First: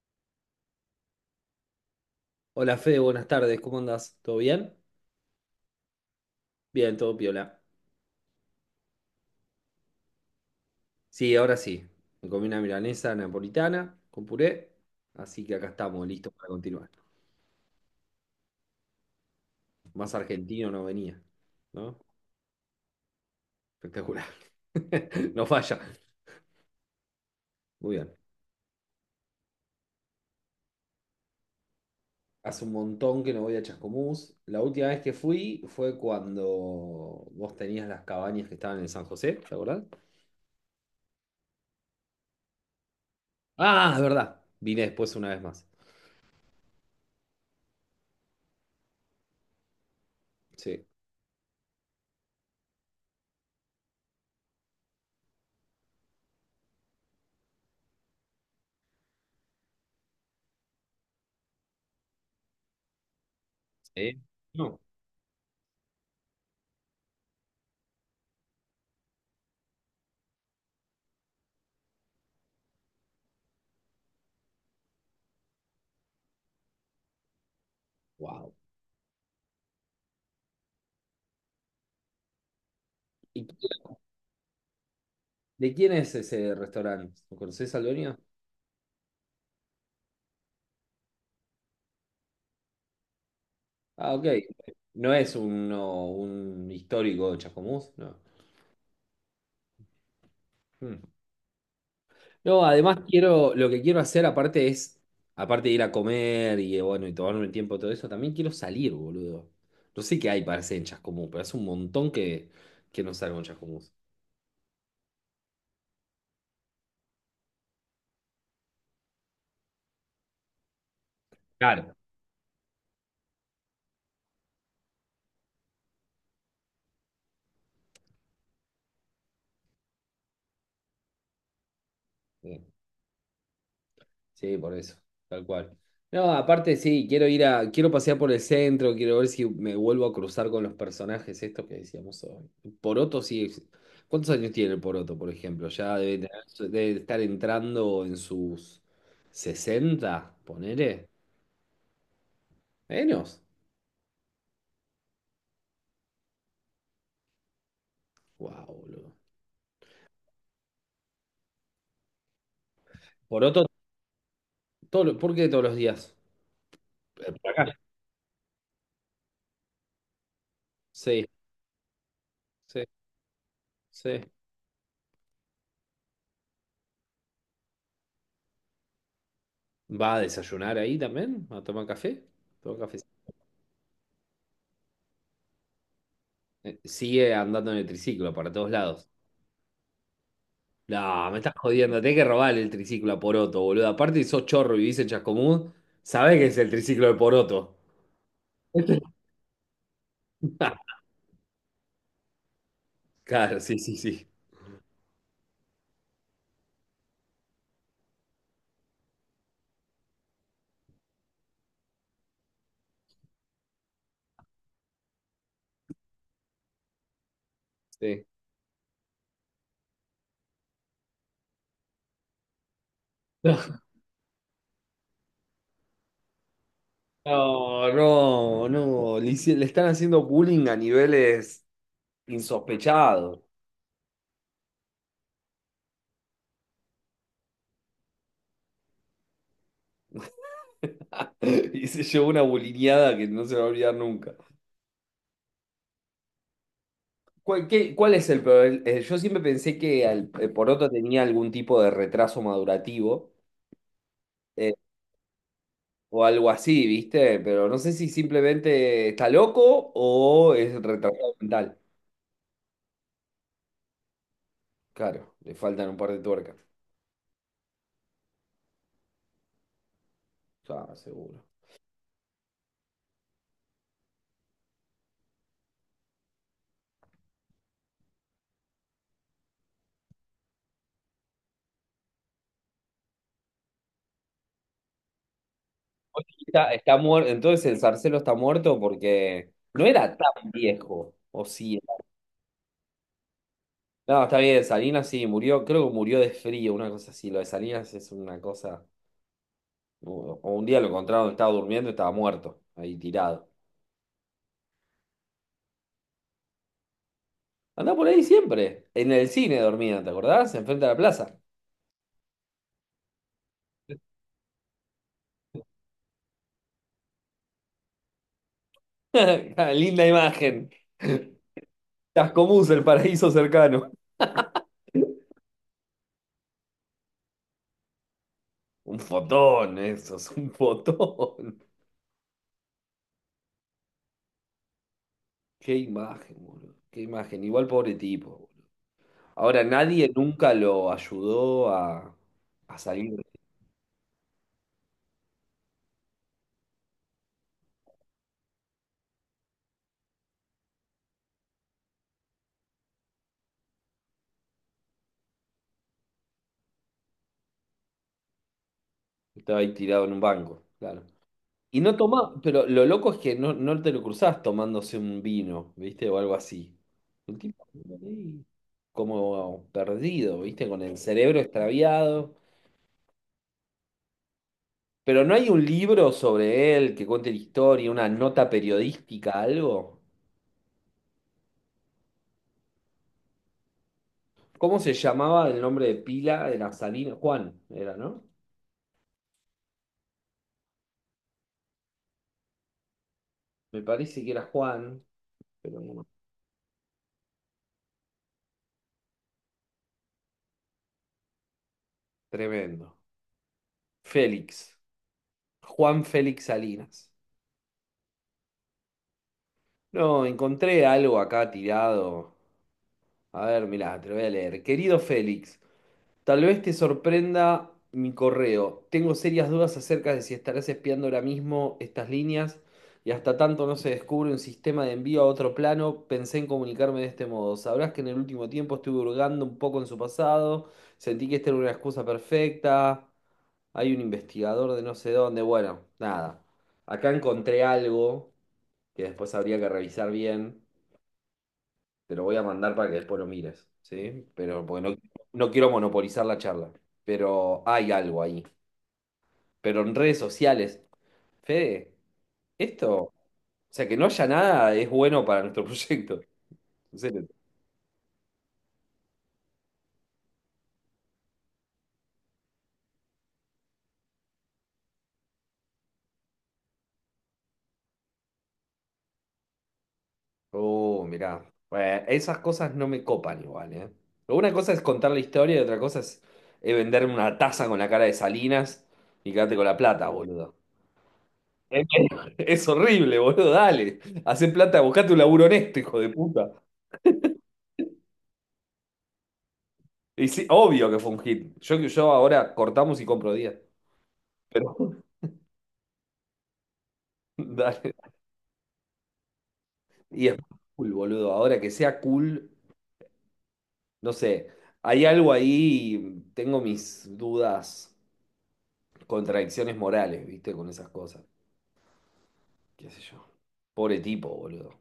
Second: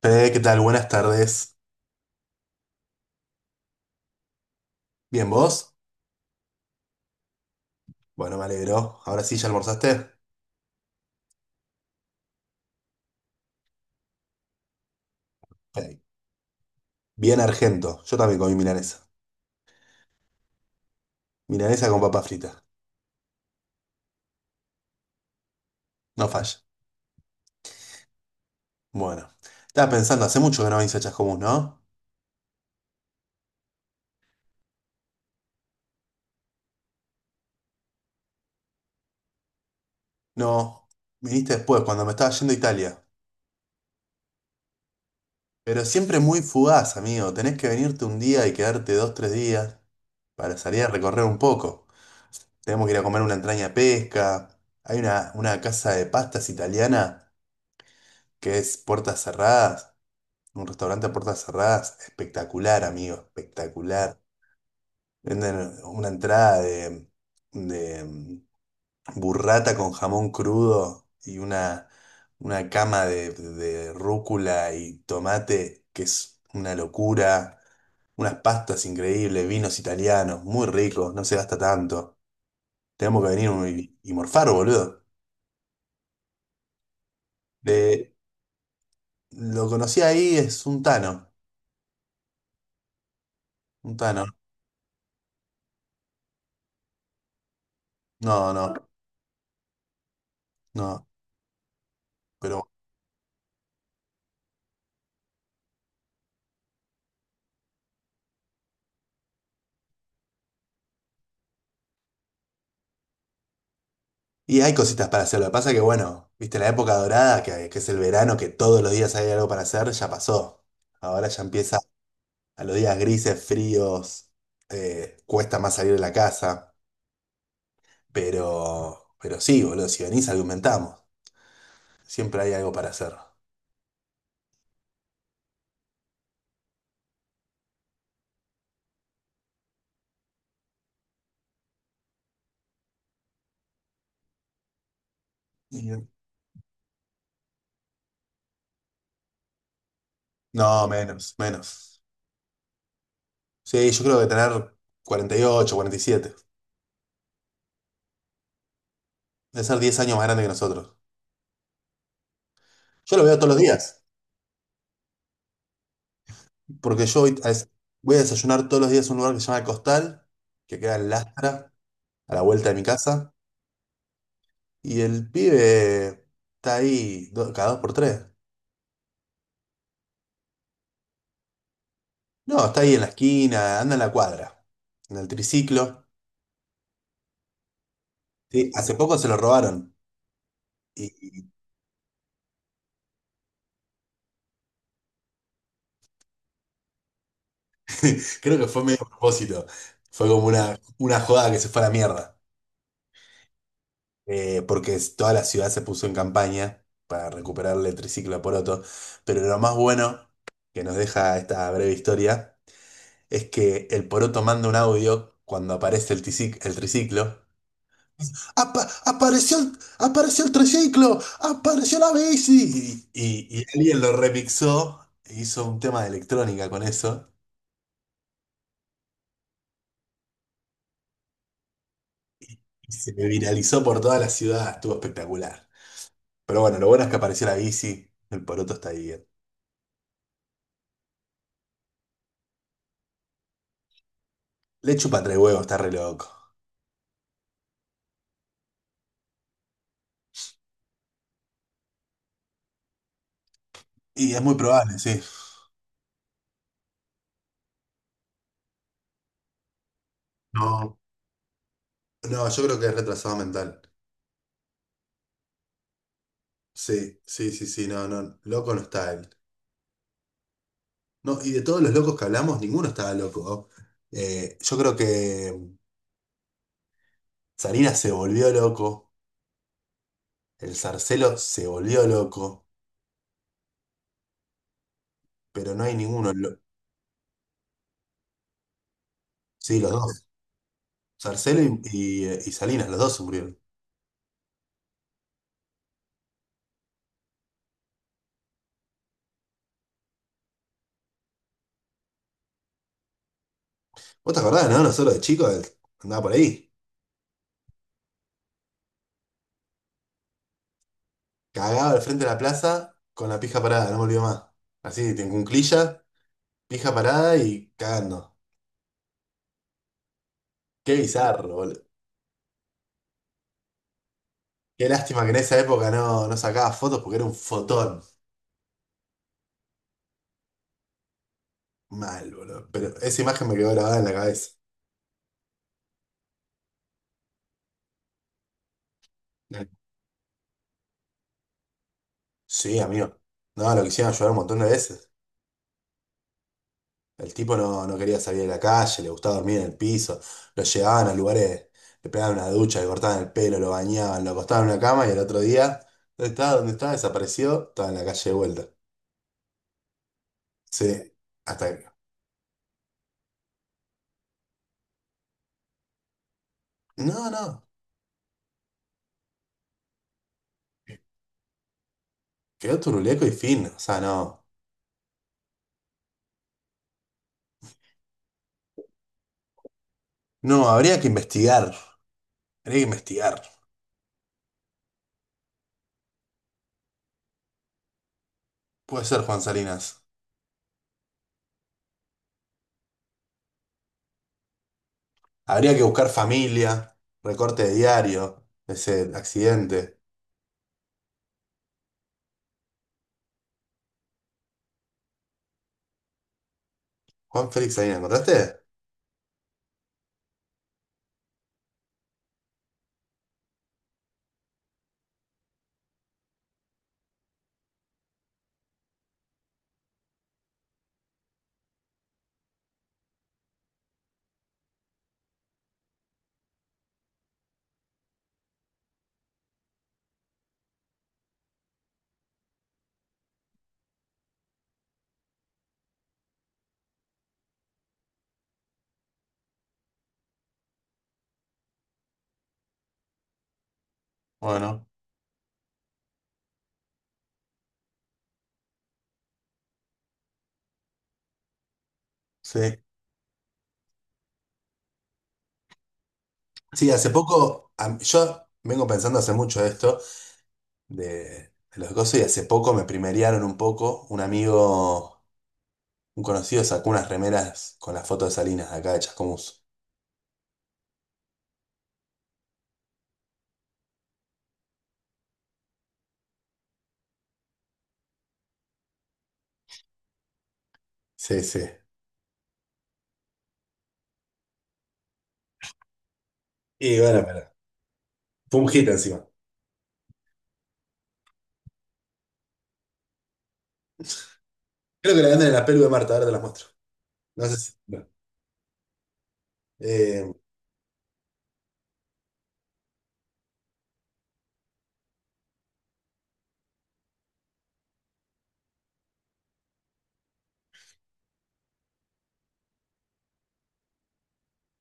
Fede, ¿qué tal? Buenas tardes. Hola Fede, buenas tardes, ¿cómo andás? ¿Todo bien? ¿Bien vos? Bien, todo piola. Bueno, me alegro. Ahora sí, ¿ya almorzaste? Sí, ahora sí. Me comí una milanesa napolitana con puré, así que acá Ok. estamos, listos para continuar. Bien argento. Yo también comí milanesa. Más argentino no venía, Milanesa ¿no? con papa frita. Espectacular. No falla. No falla. Muy bien. Bueno. Estaba pensando, hace mucho que no venís a Chascomús, ¿no? Hace un montón que no voy a Chascomús. La última vez que fui fue cuando vos tenías las cabañas que estaban en San José, ¿te acordás? No. Viniste después, cuando me estaba yendo a Italia. Ah, es verdad. Vine después una vez más. Pero siempre muy fugaz, amigo. Tenés que venirte un día y quedarte 2, 3 días para salir Sí. a recorrer un poco. Tenemos que ir a comer una entraña de pesca. Hay una casa de pastas italiana que es puertas cerradas. Un restaurante a puertas cerradas, espectacular, amigo, espectacular. Sí. No. Venden una entrada de burrata con jamón crudo y una cama de rúcula y tomate, que es una locura. Unas Wow. pastas increíbles, vinos italianos, muy ricos, no se gasta tanto. Tenemos que venir y morfar, boludo. ¿De quién es ese restaurante? ¿Lo conoces al De- dueño? lo conocí ahí, es un tano, un Ah, tano. ok. No es un histórico de Chascomús, no. No, no, Mm. no, No, pero... además quiero, lo que quiero hacer aparte es, aparte de ir a comer y bueno, y tomarme el tiempo todo eso, también quiero salir, boludo. No sé qué hay para hacer en Chascomús, pero hace un montón que no salgo en Chascomús. Y hay cositas para hacer. Lo que pasa que, bueno, viste, la época dorada, que es el verano, que todos los días hay algo para hacer, ya pasó. Ahora ya empieza Claro. a los días grises, fríos, cuesta más salir de la casa. Pero sí, boludo, si venís, argumentamos. Siempre hay algo para hacer. Sí, por eso, tal cual. No, aparte sí, quiero pasear por el centro, quiero ver si me vuelvo a cruzar con los personajes estos que decíamos hoy. Poroto sí, ¿cuántos años tiene el Poroto, por ejemplo? Ya Y- debe, debe estar entrando en sus 60 No, ponele. menos, menos. Menos. Sí, yo creo que tener 40, 48, 47. Wow, boludo. Debe ser 10 años más grande que nosotros. Yo lo veo todos los Poroto, días, ¿por qué todos los días? porque yo Por acá. voy a desayunar todos los días en un lugar que se llama El Costal, que queda en Sí, Lastra, a la vuelta de mi sí, casa. sí. Y el pibe está cada dos por tres. ¿Va a desayunar ahí también? ¿A tomar café? No, Toma está ahí café. en la esquina, anda en la cuadra, en el triciclo. Sigue andando en el triciclo para Sí, todos hace lados. poco se lo robaron. No, me Y, y estás jodiendo. Tenés que robarle el triciclo a Poroto, boludo. Aparte, si sos chorro y vivís en Chascomús, sabés que es el triciclo de Poroto. creo que fue medio Este- a propósito. Fue como una, una joda que se fue a la mierda. Claro, sí, sí, sí. Toda la ciudad se puso en campaña para recuperarle el triciclo a Poroto. Pero lo más bueno que nos deja esta breve historia es que el Poroto manda un audio cuando aparece el triciclo. Sí. Apareció el triciclo, apareció la bici. Y No, alguien lo remixó e hizo un tema de electrónica con eso. no, no, no. Le están haciendo bullying a niveles Y se insospechados. viralizó por toda la ciudad, estuvo espectacular. Pero bueno, lo bueno es que apareció la bici, el poroto está bien. Y se llevó una bulineada que no se va a olvidar nunca. Le chupa tres huevos, está re loco. ¿Cuál, cuál es el problema? Yo siempre pensé que el Poroto tenía algún tipo de retraso madurativo. Y es muy probable, sí. O algo así, ¿viste? Pero no sé si simplemente está loco o es No, retrasado mental. no, yo creo que es retrasado mental. Claro, le faltan un par de tuercas. Sí, sí, sí, sí, no, no, loco no está él. Ya, No, seguro. y de todos los locos que hablamos, ninguno estaba loco. Yo creo que Sarina se volvió loco. El Zarcelo se volvió loco, pero no hay ninguno. Está, está muerto, entonces el Zarcelo está muerto porque Sí, no los era dos. tan viejo, o Zarcelo sí. y Salinas, los dos se murieron. No, está bien, Salinas sí murió, creo que murió de frío, una cosa así. Lo de Salinas es una cosa. O un día lo encontraron, estaba durmiendo, estaba muerto, ahí tirado. ¿Vos te acordás, no? Nosotros de chicos andaba por ahí. Andá por ahí siempre, en el cine dormía, ¿te acordás? Enfrente de la plaza. Cagaba al frente de la plaza con la pija parada, no me olvido más. Así, en cunclilla, pija parada y cagando. Linda imagen. Qué bizarro, boludo. Tascomús, el paraíso cercano. Qué lástima que en esa época no sacaba fotos porque era un fotón. Un fotón, eso es un fotón. Mal, boludo. Pero esa imagen me quedó grabada en la cabeza. Qué imagen, boludo. Qué imagen. Igual pobre tipo, boludo. Ahora, nadie nunca Sí, a salir. amigo. No, lo quisieron ayudar un montón de veces. El tipo no quería salir de la calle, le gustaba dormir en el piso, lo llevaban a lugares, le pegaban una ducha, le cortaban el pelo, lo bañaban, lo acostaban en una cama y el otro día, ¿dónde estaba? ¿Dónde estaba? Desapareció, estaba en la calle de vuelta. Estaba ahí tirado en un banco, claro. Sí, hasta Y que... no toma, pero lo loco es que no, no te lo cruzás tomándose un vino, ¿viste? O algo así. No, Un no, tipo ahí como perdido, ¿viste? Con el cerebro extraviado. quedó turuleco y fin, o sea, no. Pero no hay un libro sobre él que cuente la historia, una nota periodística, algo. No, habría que investigar, habría que investigar. ¿Cómo se llamaba el nombre de pila? Era Salina. Juan, era, ¿no? Puede ser, Juan Salinas. Me parece que era Juan, Habría pero que no. buscar familia, recorte de diario, ese accidente. Tremendo. Félix. Juan Félix Salinas. Juan Félix Salinas, ¿encontraste? No, encontré algo acá tirado. A ver, mirá, te lo voy a leer. Querido Félix. Tal vez te sorprenda mi correo. Tengo serias dudas acerca de si estarás espiando ahora mismo estas líneas y hasta tanto no se descubre un sistema de envío a otro plano, pensé en comunicarme de este modo. Sabrás que en el último tiempo estuve hurgando un poco en su pasado, sentí que esta era una excusa perfecta. Hay un investigador de no sé dónde. Bueno, nada. Acá encontré algo que después habría que revisar bien. Te lo voy a mandar para que después lo mires, ¿sí? Pero Bueno, porque no, no quiero monopolizar la charla. Pero hay algo ahí. Pero en redes sociales, Fede, sí. esto, o sea, que no haya nada es bueno para nuestro proyecto. Sí, En hace serio. poco, yo vengo pensando hace mucho esto de, de los cosas y hace poco me primerearon un poco. Un amigo, un conocido sacó unas remeras con la foto de Salinas de acá de Chascomús. Oh, mirá. Bueno, esas cosas no me copan igual, ¿eh? Una cosa es contar la historia y otra cosa es venderme una taza con la cara de Salinas y quedarte con la plata, boludo. Sí, sí. Es horrible, boludo, dale. Hacé plata, buscate un laburo honesto, hijo de puta. Y bueno, pero fue un hit encima. Y sí, obvio que fue un hit. Yo ahora cortamos y compro 10. Pero Creo que la venden en la pelu de Marta, ahora te las muestro. No sé si. dale. No. Y Eh, es cool, boludo. Ahora que sea cool, no sé. Hay algo ahí, tengo mis dudas, contradicciones morales, ¿viste? Con esas cosas. ¿Qué sé yo? Pobre tipo, boludo.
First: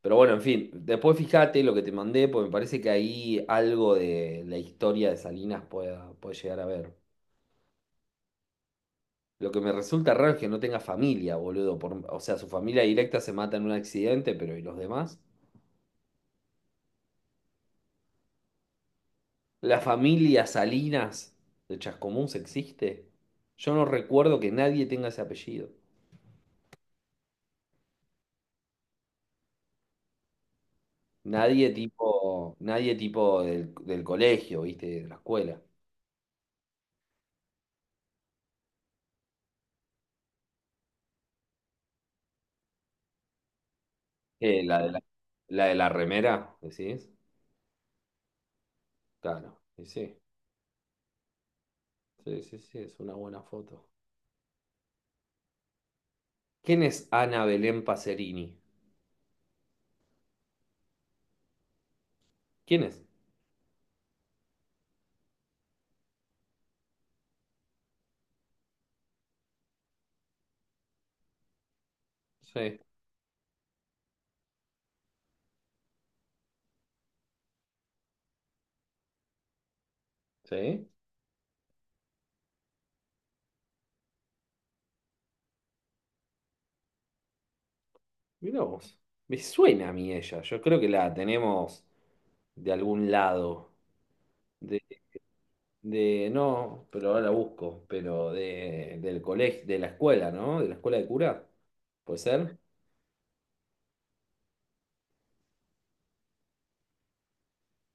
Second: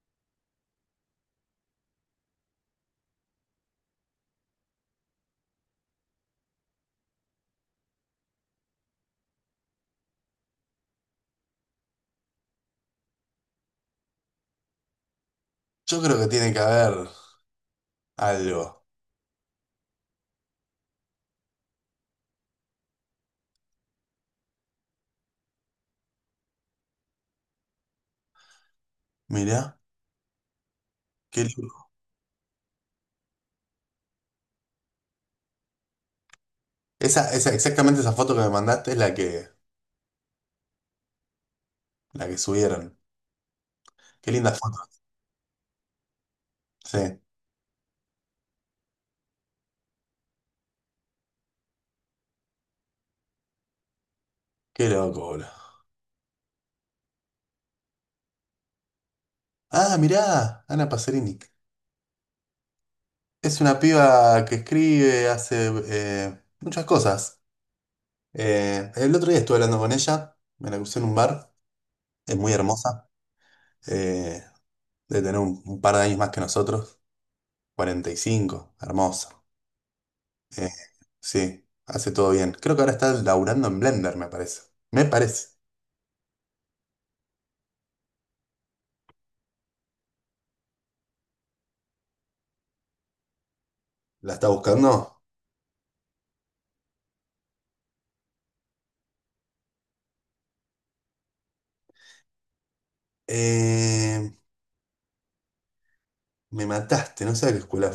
Pero bueno, en fin. Después fíjate lo que te mandé, porque me parece que ahí algo de la historia de Salinas puede llegar a ver. Lo que me resulta raro es que no tenga familia, boludo. O sea, su familia directa se mata en un accidente, pero ¿y los demás? yo creo que tiene que haber algo. ¿La familia Salinas de Chascomús existe? Yo no recuerdo que nadie tenga ese apellido. Mirá, qué Nadie lindo. tipo, nadie tipo del colegio, ¿viste? De la escuela. Exactamente esa foto que me mandaste es la que, subieron. Qué linda Eh, foto. la de la, la de la remera, decís. Sí, Claro, y sí, sí, sí, sí, es una buena foto. qué loco, boludo. ¿Quién es Ana Belén Pacerini? Ah, mirá, Ana Pacerini. ¿Quién es? Es una piba que escribe, hace muchas cosas. El otro día estuve hablando con ella, me la crucé en un bar, es muy Sí. hermosa, eh, debe tener un par de años más que nosotros, 45, hermosa. Eh, ¿Sí? sí, hace todo bien. Creo que ahora está laburando en Blender, me parece. Me parece. Mirá vos. Me suena a mí ella. Yo creo que la tenemos de algún lado. ¿La está De, buscando? No, pero ahora la busco. Pero del colegio, de la escuela, ¿no? De la escuela de cura. ¿Puede ser? Eh, me mataste, no sé a qué escuela.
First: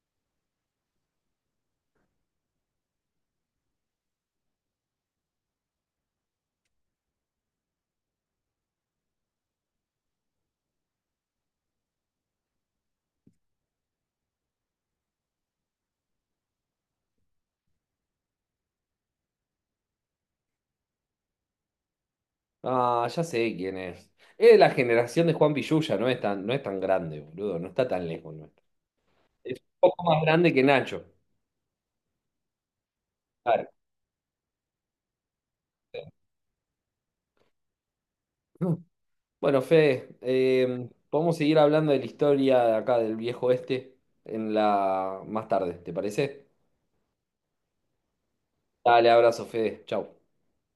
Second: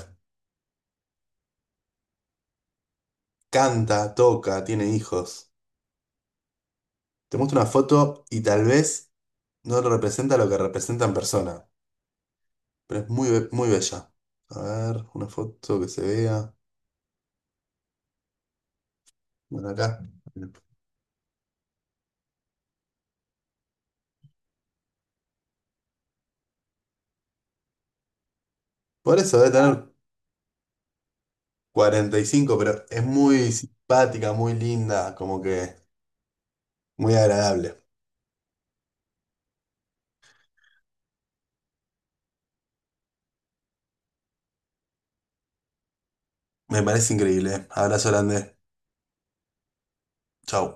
Canta, toca, tiene hijos. Te muestro una foto y tal vez... No representa lo que representa en persona, pero es muy, muy bella. A ver, una foto que se vea. Bueno, acá. Ah, ya sé quién es. Es de la generación de Juan Pillulla, no es tan grande, boludo. No está tan lejos nuestro. Por eso debe Es un tener poco más grande que Nacho. 45, pero es muy Claro. simpática, muy linda, como que muy agradable. Bueno, Fede, podemos seguir hablando de la historia de acá del viejo oeste en la más tarde, ¿te parece? Me parece increíble, ¿eh? Abrazo grande. Dale, abrazo, Fede. Chau. Chau.